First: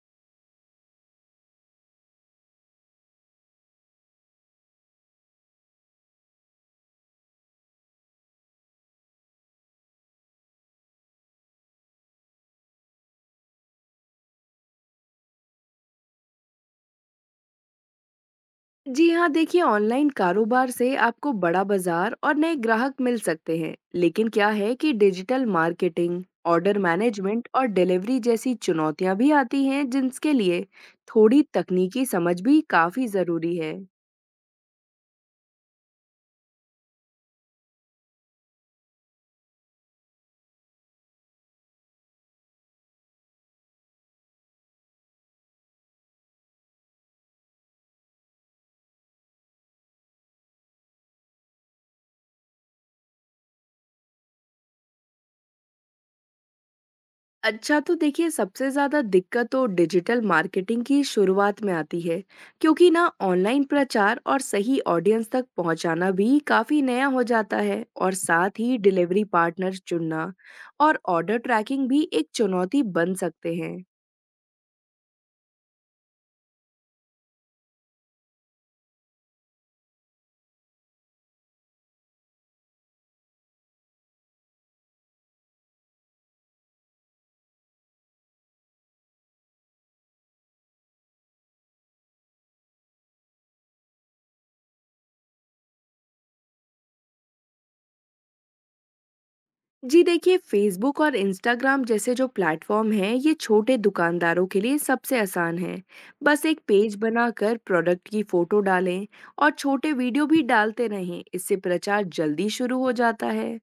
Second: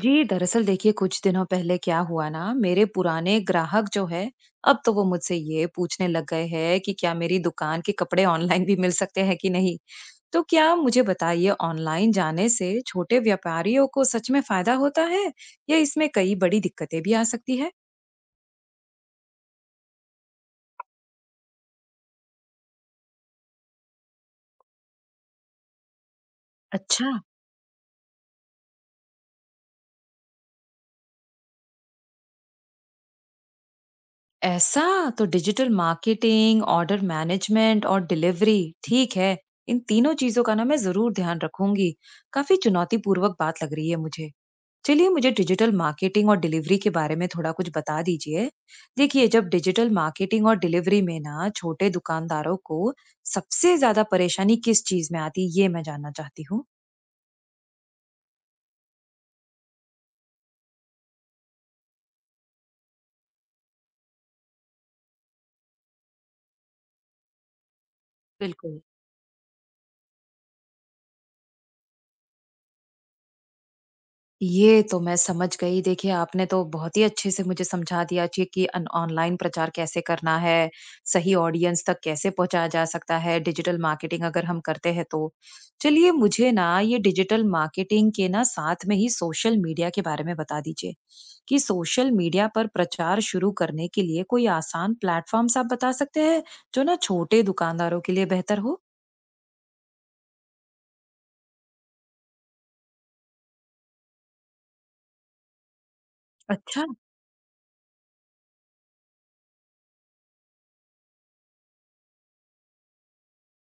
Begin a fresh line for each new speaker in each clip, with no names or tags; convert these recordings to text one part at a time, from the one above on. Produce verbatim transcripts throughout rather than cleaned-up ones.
जी दरअसल देखिए कुछ दिनों पहले क्या हुआ ना, मेरे पुराने ग्राहक जो है अब तो वो मुझसे ये पूछने लग गए हैं कि क्या मेरी दुकान के कपड़े ऑनलाइन भी मिल सकते हैं कि नहीं। तो क्या मुझे बताइए, ऑनलाइन जाने से छोटे व्यापारियों को सच में फायदा होता है या इसमें कई बड़ी दिक्कतें भी आ सकती है।
जी हाँ, देखिए ऑनलाइन कारोबार से आपको बड़ा बाजार और नए ग्राहक मिल सकते हैं, लेकिन क्या है कि डिजिटल मार्केटिंग, ऑर्डर
अच्छा।
मैनेजमेंट और डिलीवरी जैसी चुनौतियां भी आती हैं जिनके लिए थोड़ी तकनीकी समझ भी काफी जरूरी है।
ऐसा। तो डिजिटल मार्केटिंग, ऑर्डर मैनेजमेंट और डिलीवरी, ठीक है। इन तीनों चीजों का ना मैं जरूर ध्यान रखूंगी। काफी चुनौतीपूर्वक बात लग रही है मुझे। चलिए, मुझे डिजिटल मार्केटिंग और डिलीवरी के बारे में थोड़ा कुछ बता दीजिए। देखिए, जब डिजिटल मार्केटिंग और डिलीवरी में ना छोटे दुकानदारों को सबसे ज़्यादा परेशानी किस चीज़ में आती है, ये मैं जानना चाहती हूँ।
अच्छा, तो देखिए सबसे ज़्यादा दिक्कत तो डिजिटल मार्केटिंग की शुरुआत में आती है क्योंकि ना ऑनलाइन प्रचार और सही ऑडियंस तक पहुंचाना भी काफ़ी नया हो जाता है, और साथ ही
बिल्कुल।
डिलीवरी पार्टनर चुनना और ऑर्डर ट्रैकिंग भी एक चुनौती बन सकते हैं।
ये तो मैं समझ गई। देखिए, आपने तो बहुत ही अच्छे से मुझे समझा दिया जी कि अन ऑनलाइन प्रचार कैसे करना है, सही ऑडियंस तक कैसे पहुँचाया जा सकता है, डिजिटल मार्केटिंग अगर हम करते हैं तो। चलिए, मुझे ना ये डिजिटल मार्केटिंग के ना साथ में ही सोशल मीडिया के बारे में बता दीजिए कि सोशल मीडिया पर प्रचार शुरू करने के लिए कोई आसान प्लेटफ़ॉर्म्स आप बता सकते हैं, जो ना छोटे दुकानदारों के लिए बेहतर हो?
जी देखिए, फेसबुक और इंस्टाग्राम जैसे जो प्लेटफॉर्म हैं ये छोटे दुकानदारों के लिए सबसे आसान है। बस एक
अच्छा।
पेज बनाकर प्रोडक्ट की फोटो डालें और छोटे वीडियो भी डालते रहें, इससे प्रचार जल्दी शुरू हो जाता है।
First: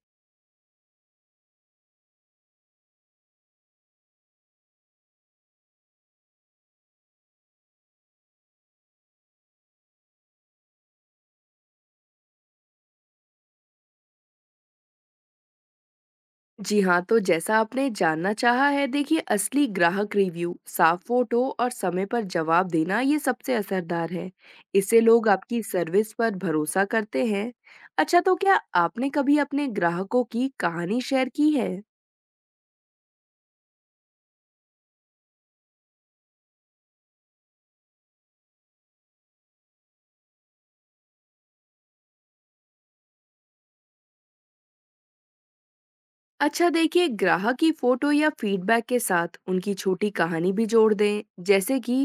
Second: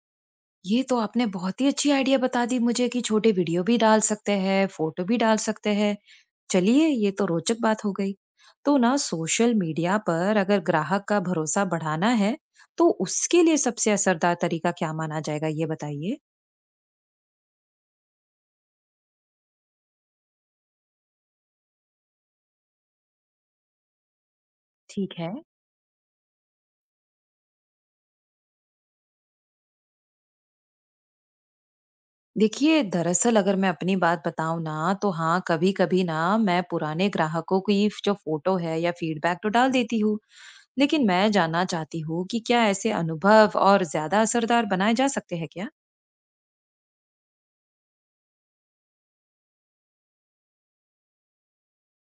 ये तो आपने बहुत ही अच्छी आइडिया बता दी मुझे कि छोटे वीडियो भी डाल सकते हैं, फोटो भी डाल सकते हैं। चलिए, ये तो रोचक बात हो गई। तो ना सोशल मीडिया पर अगर ग्राहक का भरोसा बढ़ाना है, तो उसके लिए सबसे असरदार तरीका क्या माना जाएगा, ये बताइए?
जी हाँ, तो जैसा आपने जानना चाहा है, देखिए असली ग्राहक रिव्यू, साफ फोटो और समय पर जवाब देना ये सबसे असरदार है। इससे
ठीक
लोग
है।
आपकी सर्विस पर भरोसा करते हैं। अच्छा, तो क्या आपने कभी अपने ग्राहकों की कहानी शेयर की है?
देखिए, दरअसल अगर मैं अपनी बात बताऊं ना, तो हाँ, कभी-कभी ना मैं पुराने ग्राहकों की जो फोटो है या फीडबैक तो डाल देती हूँ, लेकिन मैं जानना चाहती हूँ कि क्या ऐसे अनुभव और ज्यादा असरदार बनाए जा सकते हैं क्या?
अच्छा देखिए, ग्राहक की फोटो या फीडबैक के साथ उनकी छोटी कहानी भी जोड़ दें, जैसे कि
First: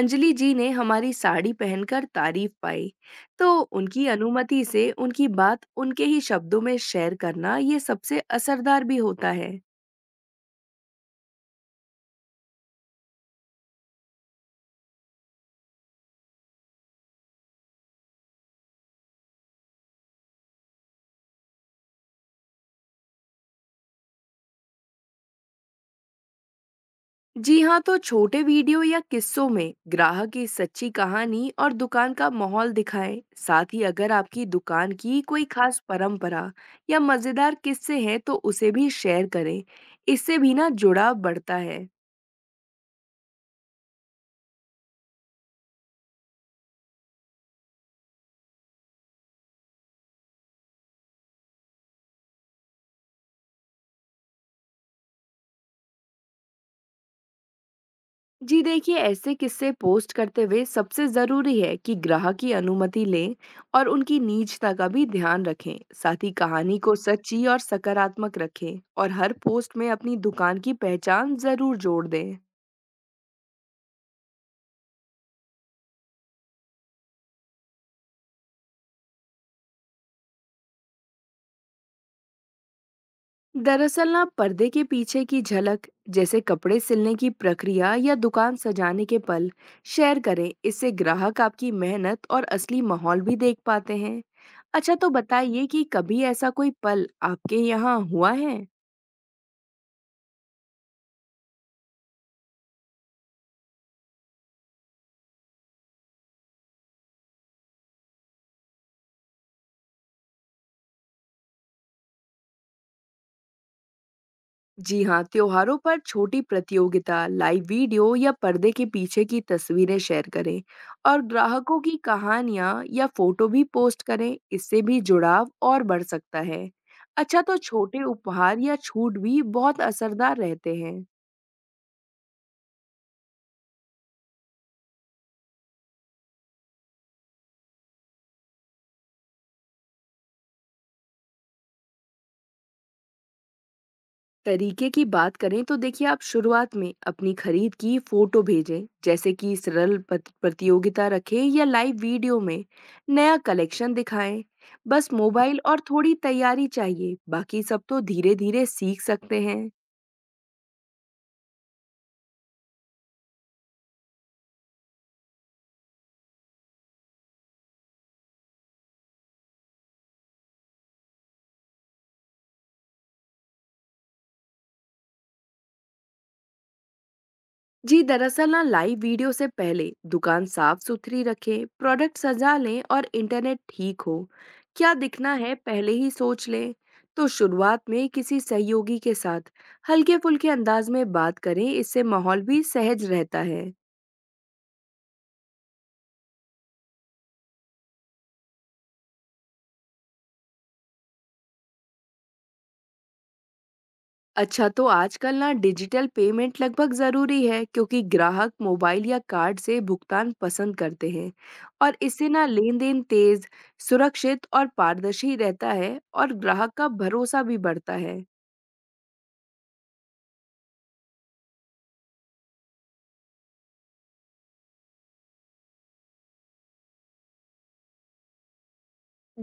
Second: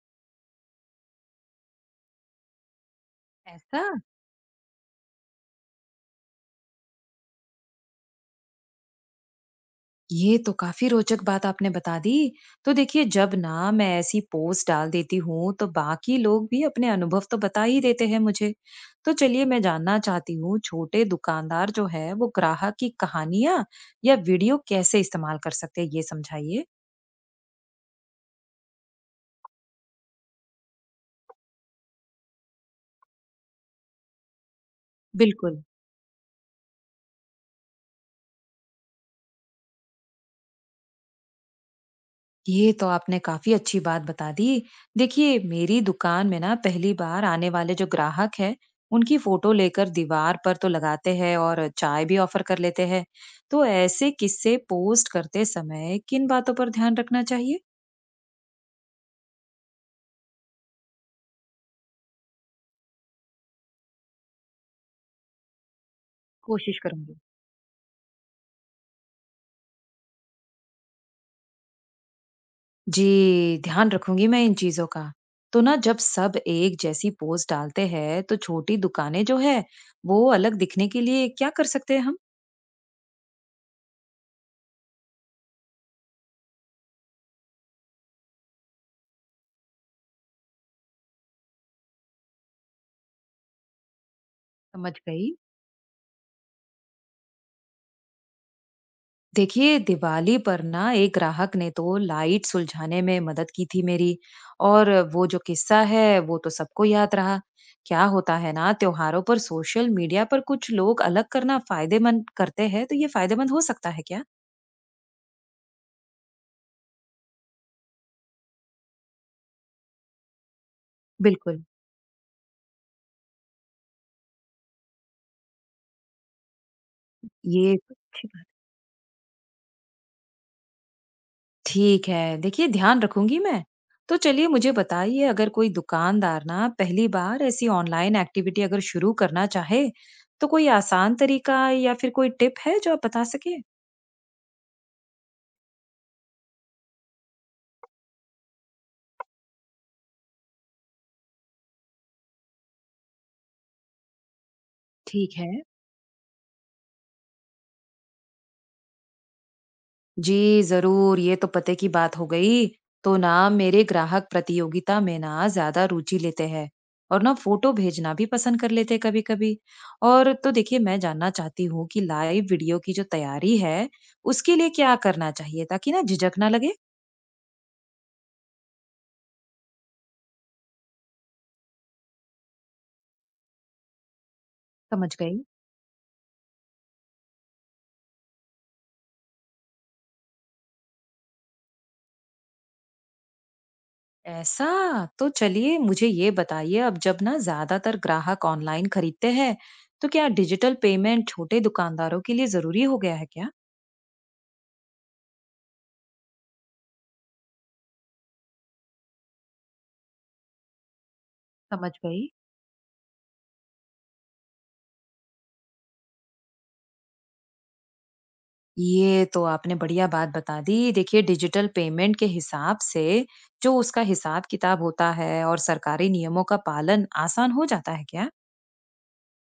अंजलि जी ने हमारी साड़ी पहनकर तारीफ पाई। तो
ऐसा?
उनकी अनुमति से उनकी बात उनके ही शब्दों में शेयर करना ये सबसे असरदार भी होता है।
ये तो काफी रोचक बात आपने बता दी। तो देखिए, जब ना मैं ऐसी पोस्ट डाल देती हूँ तो बाकी लोग भी अपने अनुभव तो बता ही देते हैं मुझे। तो चलिए, मैं जानना चाहती हूँ छोटे दुकानदार जो है वो ग्राहक की कहानियां या वीडियो कैसे इस्तेमाल कर सकते हैं, ये समझाइए।
जी हाँ, तो छोटे वीडियो या किस्सों में ग्राहक की सच्ची कहानी और दुकान का माहौल दिखाएं। साथ ही अगर आपकी दुकान की कोई
बिल्कुल।
खास परंपरा या मजेदार किस्से हैं तो उसे भी शेयर करें, इससे भी ना जुड़ाव बढ़ता है।
ये तो आपने काफी अच्छी बात बता दी। देखिए, मेरी दुकान में ना पहली बार आने वाले जो ग्राहक है, उनकी फोटो लेकर दीवार पर तो लगाते हैं और चाय भी ऑफर कर लेते हैं। तो ऐसे किस्से पोस्ट करते समय किन बातों पर ध्यान रखना चाहिए?
जी देखिए, ऐसे किस्से पोस्ट करते हुए सबसे जरूरी है कि ग्राहक की अनुमति लें और उनकी निजता का भी ध्यान रखें। साथ ही कहानी
कोशिश
को
करूंगी।
सच्ची और सकारात्मक रखें और हर पोस्ट में अपनी दुकान की पहचान जरूर जोड़ दें।
जी, ध्यान रखूंगी मैं इन चीजों का। तो ना जब सब एक जैसी पोस्ट डालते हैं, तो छोटी दुकानें जो है, वो अलग दिखने के लिए क्या कर सकते हैं हम?
दरअसल ना, पर्दे के पीछे की झलक, जैसे कपड़े सिलने की प्रक्रिया या दुकान सजाने के पल, शेयर करें। इससे ग्राहक आपकी मेहनत और असली माहौल भी देख पाते हैं।
समझ
अच्छा तो
गई।
बताइए कि कभी ऐसा कोई पल आपके यहाँ हुआ है?
देखिए, दिवाली पर ना एक ग्राहक ने तो लाइट सुलझाने में मदद की थी मेरी, और वो जो किस्सा है वो तो सबको याद रहा। क्या होता है ना, त्योहारों पर सोशल मीडिया पर कुछ लोग अलग करना फायदेमंद करते हैं, तो ये फायदेमंद हो सकता है क्या?
जी हाँ, त्योहारों पर छोटी प्रतियोगिता, लाइव वीडियो या पर्दे के पीछे की तस्वीरें शेयर करें और
बिल्कुल।
ग्राहकों की कहानियाँ या फोटो भी पोस्ट करें। इससे भी जुड़ाव और बढ़ सकता है। अच्छा, तो
ये तो
छोटे
अच्छी बात-।
उपहार या छूट भी बहुत असरदार रहते हैं।
ठीक है, देखिए ध्यान रखूंगी मैं। तो चलिए, मुझे बताइए, अगर कोई दुकानदार ना पहली बार ऐसी ऑनलाइन एक्टिविटी अगर शुरू करना चाहे, तो कोई आसान तरीका या फिर कोई टिप है जो आप बता सके?
तरीके की बात करें तो देखिए, आप शुरुआत में अपनी खरीद की फोटो भेजें, जैसे कि सरल पत- प्रतियोगिता रखें या लाइव वीडियो में नया कलेक्शन दिखाएं। बस
ठीक है।
मोबाइल और थोड़ी तैयारी चाहिए, बाकी सब तो धीरे धीरे सीख सकते हैं।
जी, जरूर, ये तो पते की बात हो गई। तो ना मेरे ग्राहक प्रतियोगिता में ना ज्यादा रुचि लेते हैं और ना फोटो भेजना भी पसंद कर लेते हैं कभी कभी। और तो देखिए, मैं जानना चाहती हूँ कि लाइव वीडियो की जो तैयारी है उसके लिए क्या करना चाहिए ताकि ना झिझक ना लगे।
जी दरअसल ना, लाइव वीडियो से पहले दुकान साफ सुथरी रखें, प्रोडक्ट सजा लें और इंटरनेट ठीक हो। क्या
समझ
दिखना
गई।
है पहले ही सोच लें। तो शुरुआत में किसी सहयोगी के साथ हल्के फुल्के अंदाज में बात करें, इससे माहौल भी सहज रहता है।
ऐसा। तो चलिए, मुझे ये बताइए, अब जब ना ज्यादातर ग्राहक ऑनलाइन खरीदते हैं, तो क्या डिजिटल पेमेंट छोटे दुकानदारों के लिए जरूरी हो गया है क्या?
अच्छा, तो आजकल ना डिजिटल पेमेंट लगभग ज़रूरी है, क्योंकि ग्राहक मोबाइल या कार्ड से भुगतान पसंद करते हैं।
समझ
और इससे
गई।
ना लेन-देन तेज़, सुरक्षित और पारदर्शी रहता है और ग्राहक का भरोसा भी बढ़ता है।
ये तो आपने बढ़िया बात बता दी। देखिए, डिजिटल पेमेंट के हिसाब से जो उसका हिसाब-किताब होता है और सरकारी नियमों का पालन आसान हो जाता है क्या?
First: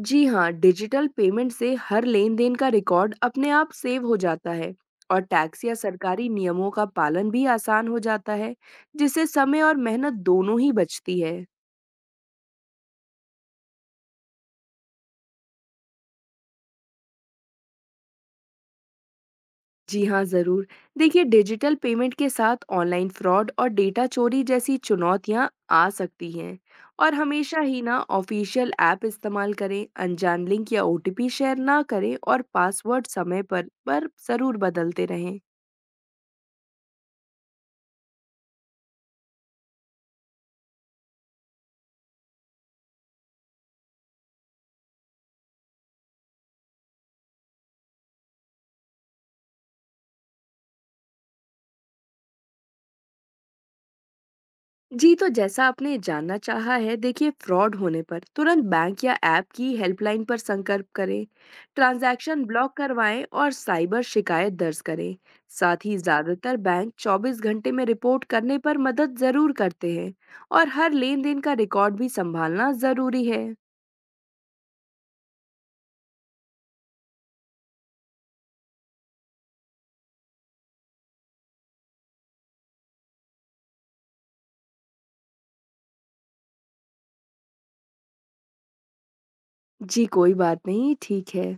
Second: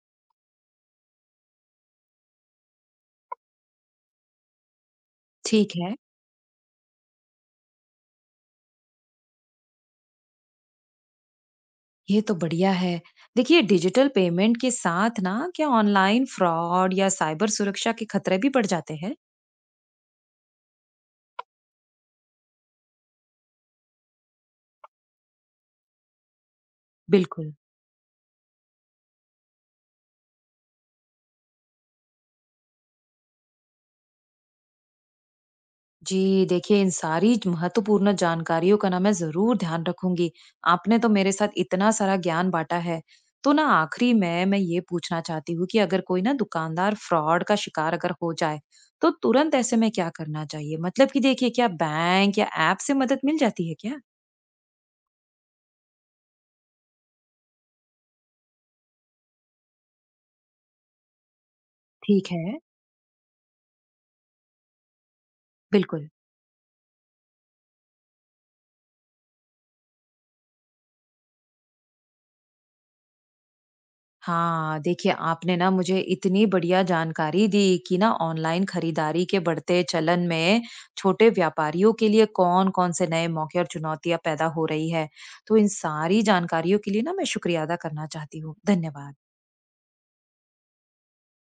जी हाँ, डिजिटल पेमेंट से हर लेन-देन का रिकॉर्ड अपने आप सेव हो जाता है और टैक्स या
ठीक है।
सरकारी नियमों का पालन भी आसान हो जाता है, जिससे समय और मेहनत दोनों ही बचती है।
ये तो बढ़िया है। देखिए, डिजिटल पेमेंट के साथ ना क्या ऑनलाइन फ्रॉड या साइबर सुरक्षा के खतरे भी बढ़ जाते हैं?
जी हाँ, ज़रूर। देखिए, डिजिटल पेमेंट के साथ ऑनलाइन फ्रॉड और डेटा चोरी जैसी चुनौतियाँ आ सकती हैं। और
बिल्कुल।
हमेशा ही ना ऑफ़िशियल ऐप इस्तेमाल करें, अनजान लिंक या ओटीपी शेयर ना करें और पासवर्ड समय पर पर ज़रूर बदलते रहें।
जी, देखिए इन सारी ज महत्वपूर्ण जानकारियों का ना मैं ज़रूर ध्यान रखूँगी। आपने तो मेरे साथ इतना सारा ज्ञान बाँटा है। तो ना आखिरी में मैं ये पूछना चाहती हूँ कि अगर कोई ना दुकानदार फ्रॉड का शिकार अगर हो जाए, तो तुरंत ऐसे में क्या करना चाहिए? मतलब कि देखिए, क्या बैंक या ऐप से मदद मिल जाती है क्या?
जी, तो जैसा आपने जानना चाहा है, देखिए फ्रॉड होने पर तुरंत बैंक या ऐप की हेल्पलाइन पर संपर्क करें,
ठीक
ट्रांजैक्शन
है।
ब्लॉक करवाएं और साइबर शिकायत दर्ज करें। साथ ही
बिल्कुल।
ज़्यादातर बैंक चौबीस घंटे में रिपोर्ट करने पर मदद ज़रूर करते हैं और हर लेन-देन का रिकॉर्ड भी संभालना ज़रूरी है।
हाँ, देखिए आपने ना मुझे इतनी बढ़िया जानकारी दी कि ना ऑनलाइन खरीदारी के बढ़ते चलन में छोटे व्यापारियों के लिए कौन-कौन से नए मौके और चुनौतियां पैदा हो रही है। तो इन सारी जानकारियों के लिए ना मैं शुक्रिया अदा करना चाहती हूँ। धन्यवाद।
जी, कोई बात नहीं, ठीक है।